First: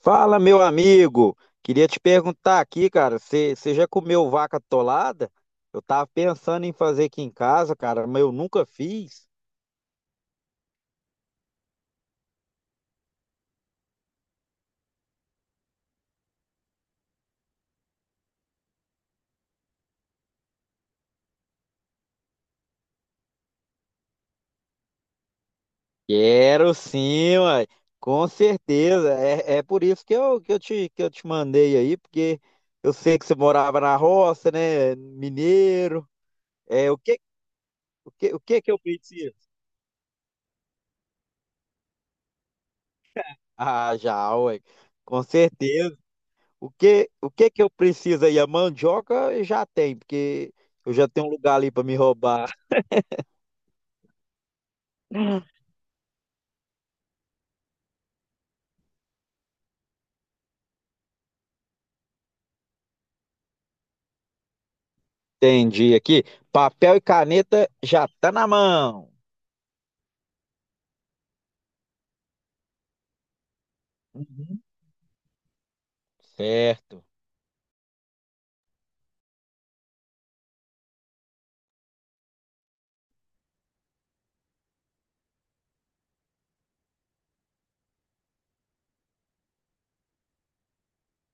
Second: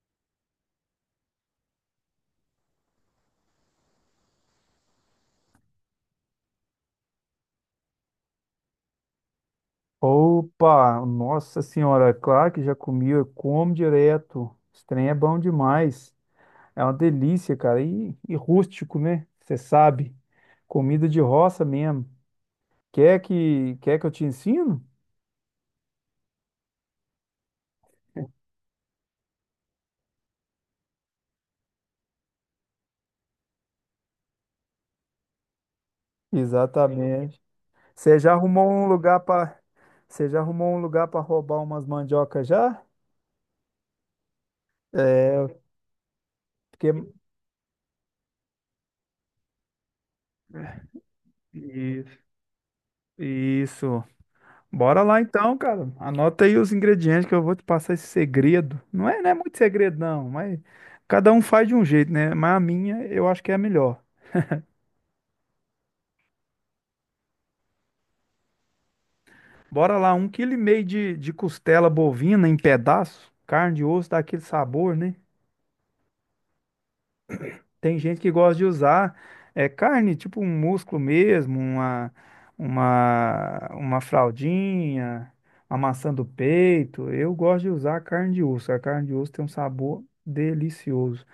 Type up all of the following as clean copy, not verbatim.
Fala, meu amigo. Queria te perguntar aqui, cara, você já comeu vaca atolada? Eu tava pensando em fazer aqui em casa, cara, mas eu nunca fiz. Opa, nossa senhora, claro que já comi, eu como direto. Esse trem é bom demais. É uma delícia, cara. E rústico, né? Você sabe. Comida de roça mesmo. Quer que eu te ensino? Quero sim, uai. Com certeza. É por isso que eu te mandei aí, porque eu sei que você morava na roça, né? Mineiro. É, o que, Exatamente. o Você já que, o que arrumou que eu um lugar preciso? para, Você já arrumou um lugar para roubar umas mandioca já? Ah, já, ué. Com É, certeza. O que, porque o que que eu preciso aí? A mandioca já tem, porque eu já tenho um lugar ali para me Isso. roubar. isso. Bora lá então, cara. Anota aí os ingredientes que eu vou te passar esse segredo. Não é muito segredo, não, mas cada um faz de um jeito, né? Mas a minha eu acho que é a melhor. Entendi aqui. Papel e caneta já tá na mão. Bora lá, um quilo e meio de costela bovina em pedaço, carne de osso dá aquele Uhum. sabor, né? Certo. Tem gente que gosta de usar carne, tipo um músculo mesmo, uma, uma fraldinha, uma maçã do peito. Eu gosto de usar carne de osso. A carne de osso tem um sabor delicioso.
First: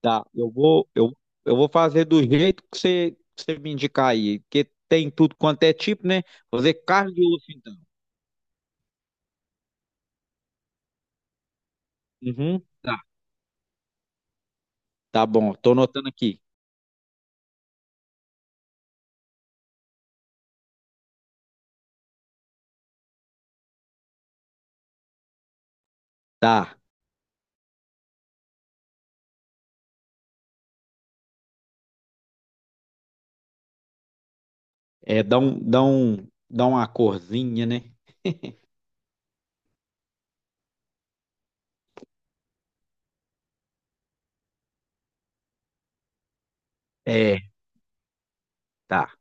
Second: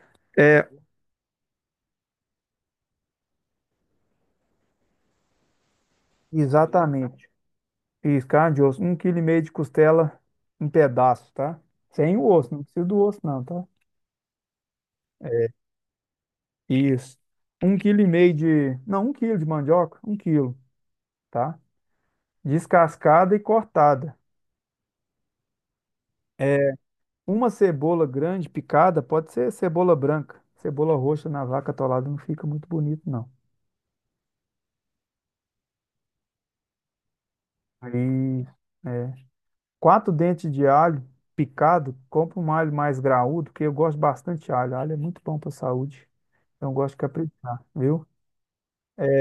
Tá, eu É, vou, eu, eu vou fazer do jeito que você me indicar aí, porque tem tudo quanto é tipo, né? Vou fazer carne de Exatamente. osso, então. Isso, carne de osso. Um quilo e meio de costela em pedaço, tá? Sem o osso, não Uhum. precisa Tá, do osso, não, tá? tá bom, tô anotando aqui. Isso. Um quilo e meio de. Não, um quilo de mandioca, um quilo, tá? Descascada e cortada. É, Tá, Uma cebola grande picada, pode ser cebola branca. Cebola roxa na vaca atolada não fica muito bonito, não. é, dá um, dá um, dá uma corzinha, né? Aí, é. Quatro dentes de alho picado, compra um alho mais graúdo, porque eu gosto bastante de alho. Alho é muito bom para a saúde. Então eu gosto de É, caprichar, viu? tá.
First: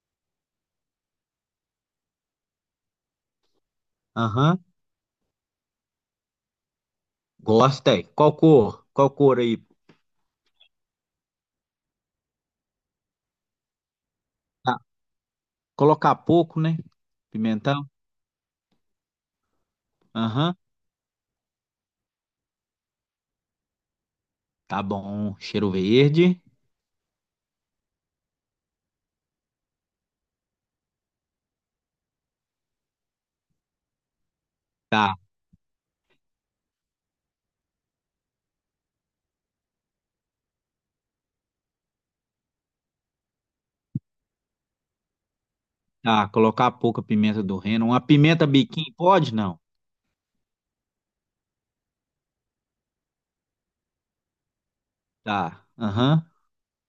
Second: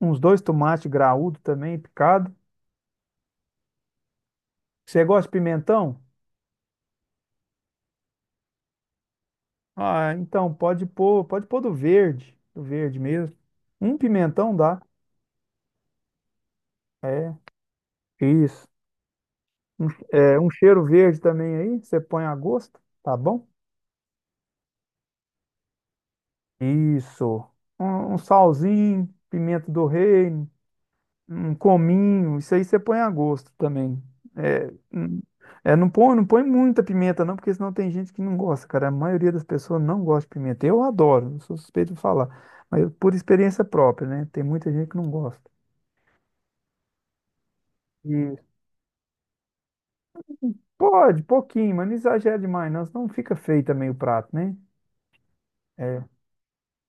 Uns dois tomates graúdo também, picado. Aham. Você gosta de pimentão? Gosta, é. Qual cor? Qual cor aí? Ah, então pode pôr do verde, mesmo. Um pimentão Ah, dá. colocar pouco, né? É, Pimentão? isso. Um Aham. cheiro verde também aí, você põe a gosto, tá bom? Tá bom. Cheiro verde. Isso. Um salzinho, pimenta do reino. Um cominho, isso aí você põe a gosto também. É, Tá, hum, não põe muita pimenta não, porque senão tem gente que não gosta, cara. A maioria das pessoas não gosta de pimenta. Eu adoro, eu sou suspeito de falar, mas por experiência própria, né? Tem muita gente que não gosta. tá. Colocar pouca pimenta do reino. Uma E pimenta biquinho, pode? Não. pode, pouquinho, mas não exagera demais, não, senão fica feio também o prato, né? Tá. É, Aham.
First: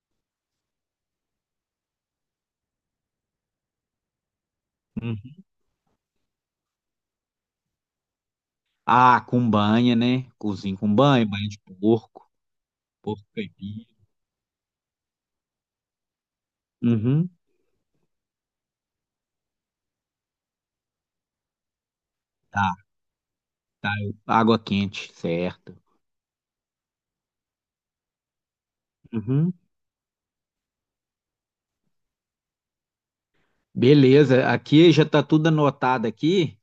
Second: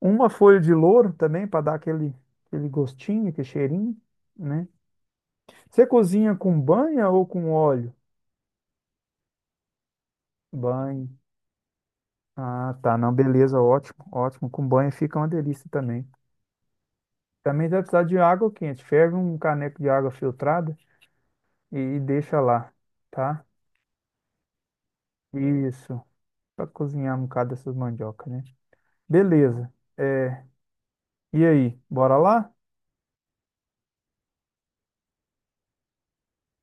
uma folha de louro também para dar aquele, aquele gostinho, aquele cheirinho, né? Uhum. Você cozinha com banha ou com óleo? Ah, com banha, né? Cozinho com Banho. banho, banho de porco. Ah, tá, não, Porco beleza, caipira. ótimo, ótimo. Com banho fica uma delícia também. Uhum. Também vai precisar de água quente. Ferve um caneco de água filtrada e deixa Tá, lá, tá? tá. Água quente, certo. Isso, para cozinhar um bocado dessas mandiocas, né? Uhum. Beleza. É, e aí, bora lá? Beleza. Aqui já tá tudo anotado aqui.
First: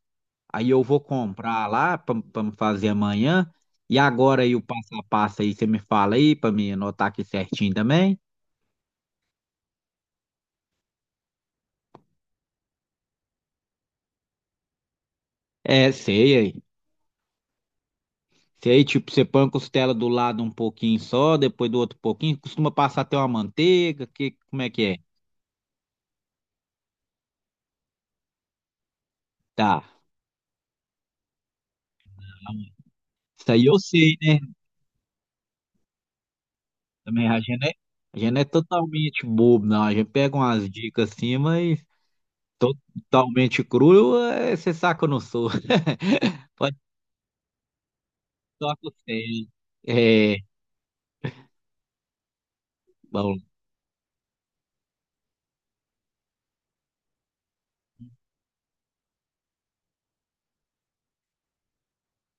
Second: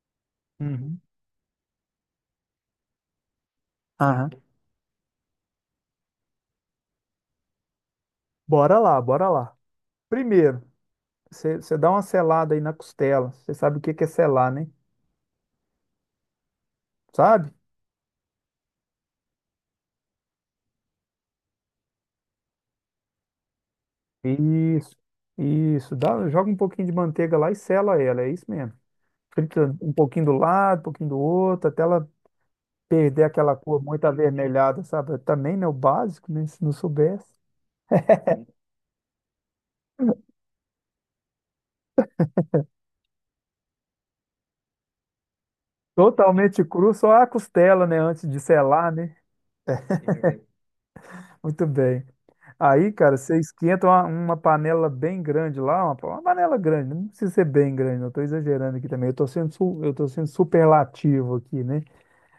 Aí eu vou Uhum. comprar lá para me fazer amanhã. E Aham. agora aí o passo a passo aí, você me fala aí para me anotar aqui certinho também? Bora lá, bora lá. Primeiro, você dá uma selada aí na costela. Você sabe o que que é selar, né? É, sei aí. Sabe? Sei, tipo, você põe a costela do lado um pouquinho só, depois do outro pouquinho, costuma passar até uma manteiga, que, como é que Isso, é? isso. Dá, joga um pouquinho de manteiga lá e sela ela, é isso mesmo. Frita Tá. um pouquinho do lado, um pouquinho do outro, até ela perder Isso aquela aí eu cor muito sei, né? avermelhada, sabe? Também, né? O básico, né? Se não Também soubesse. A gente não é totalmente bobo, não. A gente pega umas dicas assim, mas totalmente cru, é, você saca que eu não sou. Totalmente Pode cru, só a costela, né? Antes de só selar, né? costela. É, Muito bem. Aí, cara, você bom. esquenta uma panela bem grande lá, uma panela grande, não precisa ser bem grande, não estou exagerando aqui também, eu tô sendo superlativo aqui, né?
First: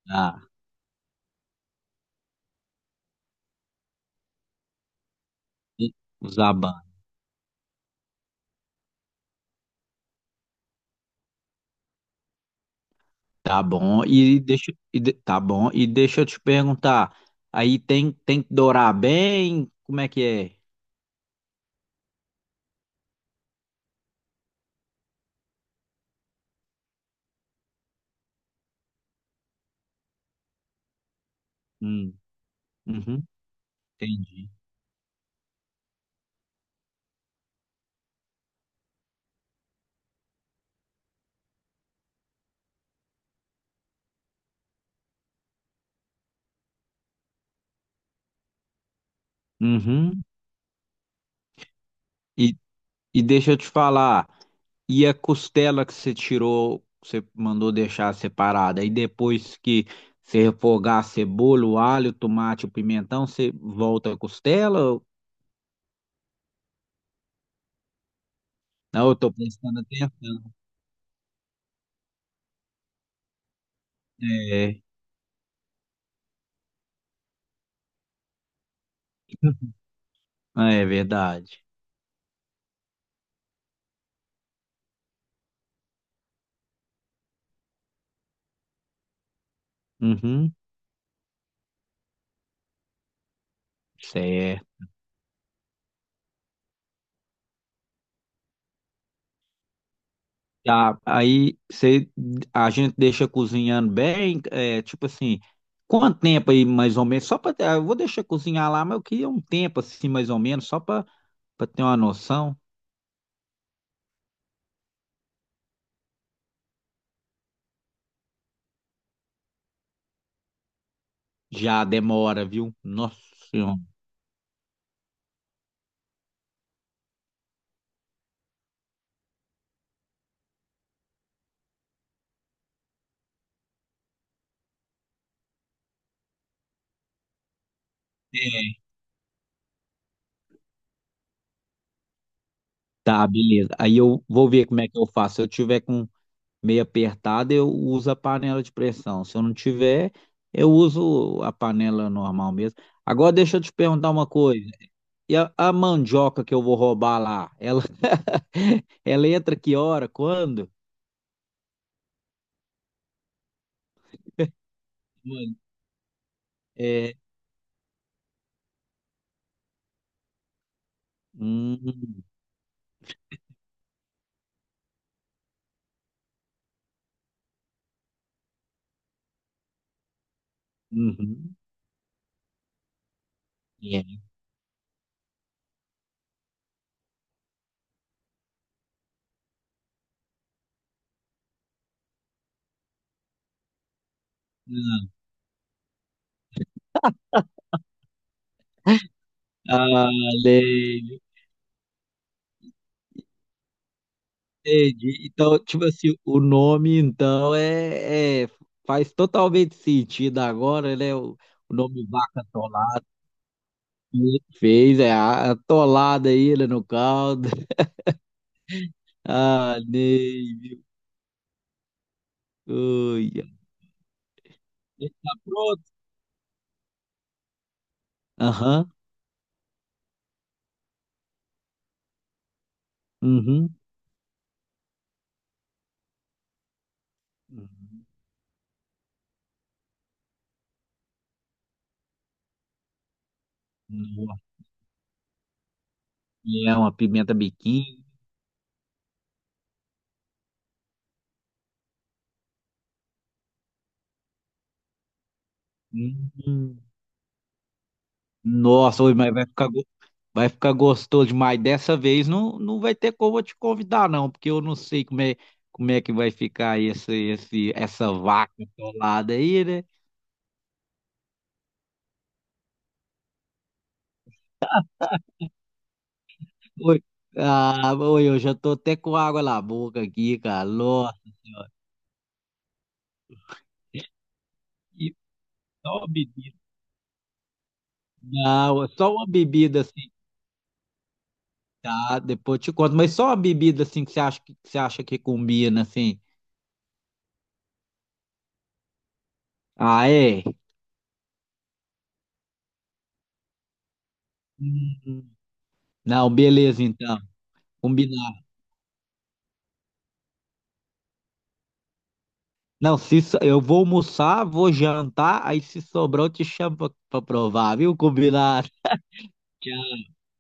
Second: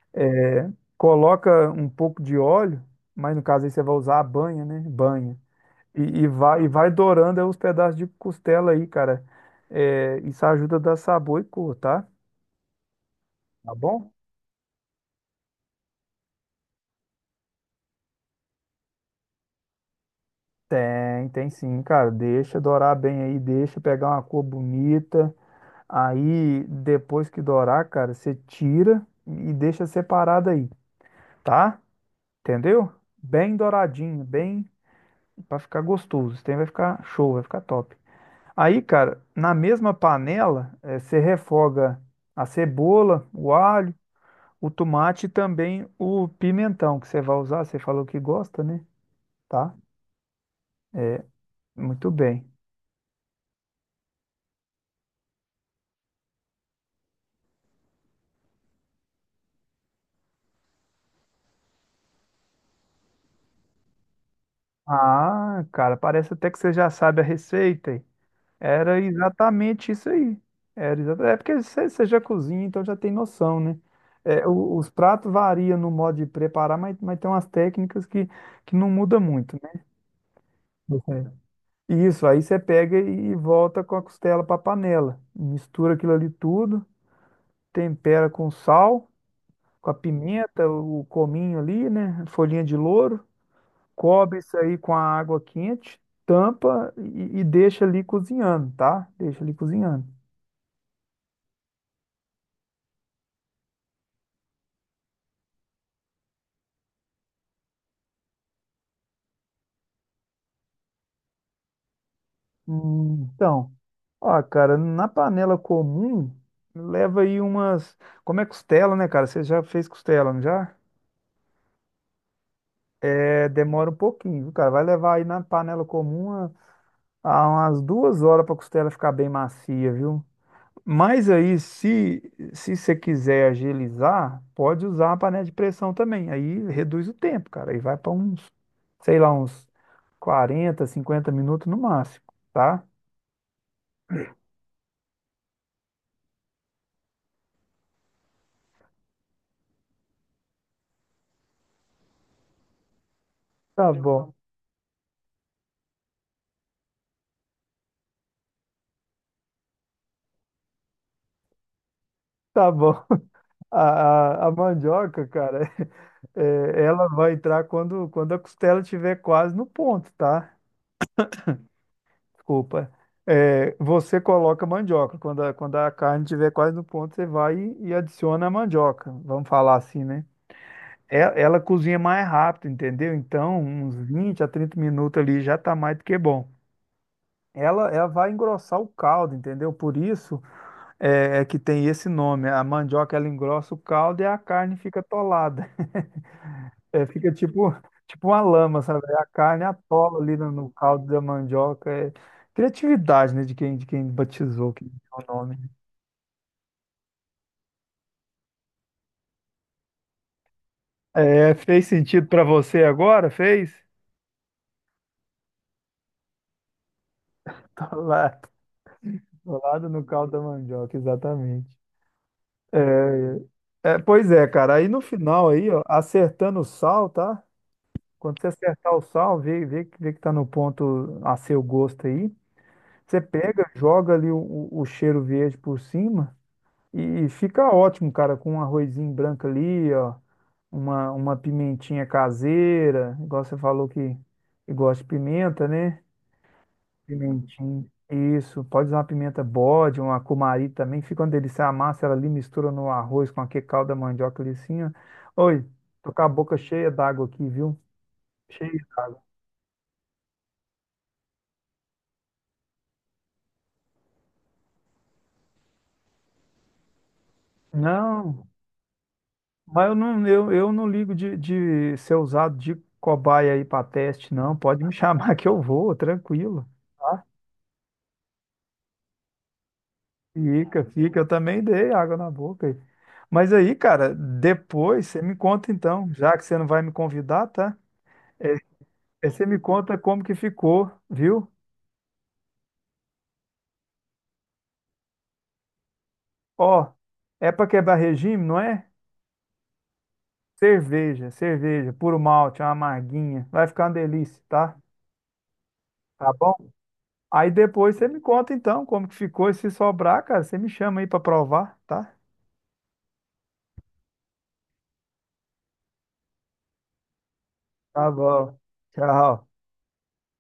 Tá. É, coloca um pouco de óleo, mas no caso aí você vai usar a banha, né? Banha. E E, e vai, e Zaban, vai dourando aí os pedaços de costela aí, cara. É, isso ajuda a dar sabor e cor, tá? tá Tá bom. bom? Tá bom. E deixa eu te perguntar, aí tem tem que dourar bem? Como é que é? Tem sim, cara. Deixa dourar bem aí, deixa pegar uma cor bonita. Aí, depois que dourar, cara, você tira e deixa separado aí, tá? Hum, Entendeu? uhum, Bem douradinho, entendi. bem pra ficar gostoso. Isso daí vai ficar show, vai ficar top. Aí, cara, na mesma panela, você refoga a cebola, o alho. O tomate e também o pimentão que você vai usar, você falou que gosta, né? Tá? Uhum. Muito bem. E, e deixa eu te falar, e a costela que você tirou, que você mandou deixar separada, aí depois que você refogar a cebola, o alho, o tomate, o pimentão, você volta a costela? Ou- Ah, cara, parece até que você já sabe a receita, hein? Era Não, eu tô prestando exatamente isso aí. atenção. É porque você já cozinha, então já tem noção, né? É, É, os pratos variam no modo de preparar, mas tem umas técnicas que não muda muito, né? é Você- verdade. Isso, aí você pega e volta com a costela para a panela. Mistura aquilo ali tudo, tempera com sal, com a Uhum, pimenta, o cominho ali, né? Folhinha de louro. Cobre isso certo. aí com a água quente, tampa e deixa ali cozinhando, tá? Deixa ali cozinhando. Tá, aí você, a gente deixa cozinhando bem, é, tipo assim, quanto tempo aí mais ou menos? Só para eu vou deixar cozinhar lá, mas eu queria um tempo assim mais ou menos, só para ter uma noção. Então, ó, cara, na panela comum, leva aí umas. Como é costela, né, cara? Você já fez costela, não já? Já demora, viu? Nossa É, Senhora. demora um pouquinho, viu, cara? Vai levar aí na panela comum a umas 2 horas pra costela ficar bem macia, viu? Mas aí, se você quiser agilizar, pode usar a panela de pressão também. Aí reduz o tempo, cara. Aí vai para uns, É. sei lá, uns 40 50 minutos no máximo, tá? Tá, beleza. Aí eu vou ver como é que eu faço. Se eu tiver com meio apertado, eu uso a panela de pressão. Se eu não tiver, eu uso a panela normal mesmo. Agora deixa eu te Tá perguntar uma bom, coisa. E a mandioca que eu vou roubar lá, ela, ela entra que hora? Quando? tá bom. A mandioca, Mano, cara, ela é. vai entrar quando a costela estiver quase no ponto, tá? Hum, Desculpa. Você coloca a mandioca. Quando a carne estiver quase no ponto, você vai e adiciona a mandioca. Vamos falar assim, né? Uhum, ela cozinha mais rápido, entendeu? Então, uns é. 20 a 30 minutos ali já tá mais do que bom. Ela vai engrossar o caldo, entendeu? Por isso é que tem esse nome. A mandioca, ela engrossa o caldo e a carne fica atolada. É, fica tipo, uma lama, sabe? A carne Ah, atola ali no caldo da lei. mandioca. É criatividade, né? De quem batizou, que é o Entendi. nome. Então, tipo assim, o nome, então, faz totalmente sentido agora, né? É, O fez nome sentido Vaca pra você Atolada, agora? Fez? né? Fez, é a atolada aí, né, no caldo. Atolado, Ah, atolado no caldo da Ney, viu? mandioca, exatamente. Ui, É, pois é, cara. Aí no tá final aí, ó, pronto? acertando o sal, tá? Quando você Aham, acertar o sal, vê que tá no ponto a seu gosto aí. Você pega, uhum. joga ali o cheiro verde por cima e fica Uhum. ótimo, cara, com um arrozinho branco ali, ó, uma pimentinha caseira, igual você falou que, Nossa, que gosta de pimenta, né? é uma pimenta Pimentinho. biquinho. Isso, pode usar uma pimenta bode, uma cumari também. Fica uma delícia. A massa, ela ali mistura no arroz com aquele caldo da mandioca ali assim, ó. Oi, tô com a boca Hum. cheia d'água aqui, viu? Cheia Nossa, ui, d'água. mas vai ficar gostoso demais. Dessa vez não, não vai ter como eu te convidar, não, porque eu não sei como é que vai ficar essa Não, vaca atolada aí, né? mas eu não ligo de ser usado de cobaia aí para teste, não. Pode me chamar que eu vou, tranquilo, Ui, tá? ah, ui, eu já tô até com água na boca aqui, cara. Fica, Nossa fica. Eu também Senhora. dei água na boca aí. Mas aí, cara, depois E você me conta só uma então, já que você bebida. não vai me convidar, tá? É, Não, só uma aí você me bebida conta assim, como que ficou, viu? tá? Depois eu te conto, mas só uma bebida assim que você acha que combina, assim. Ó, é pra quebrar regime, não é? Ah, é? Cerveja, cerveja, puro malte, uma amarguinha. Vai ficar uma delícia, tá? Hum. Não, Tá bom? beleza então. Aí depois você me Combinado. conta então como que ficou. E se sobrar, cara, você me chama aí pra provar, tá? Não, se so- eu vou almoçar, vou jantar, aí se sobrar eu te chamo pra provar, viu? Tá bom. Combinado. Tchau.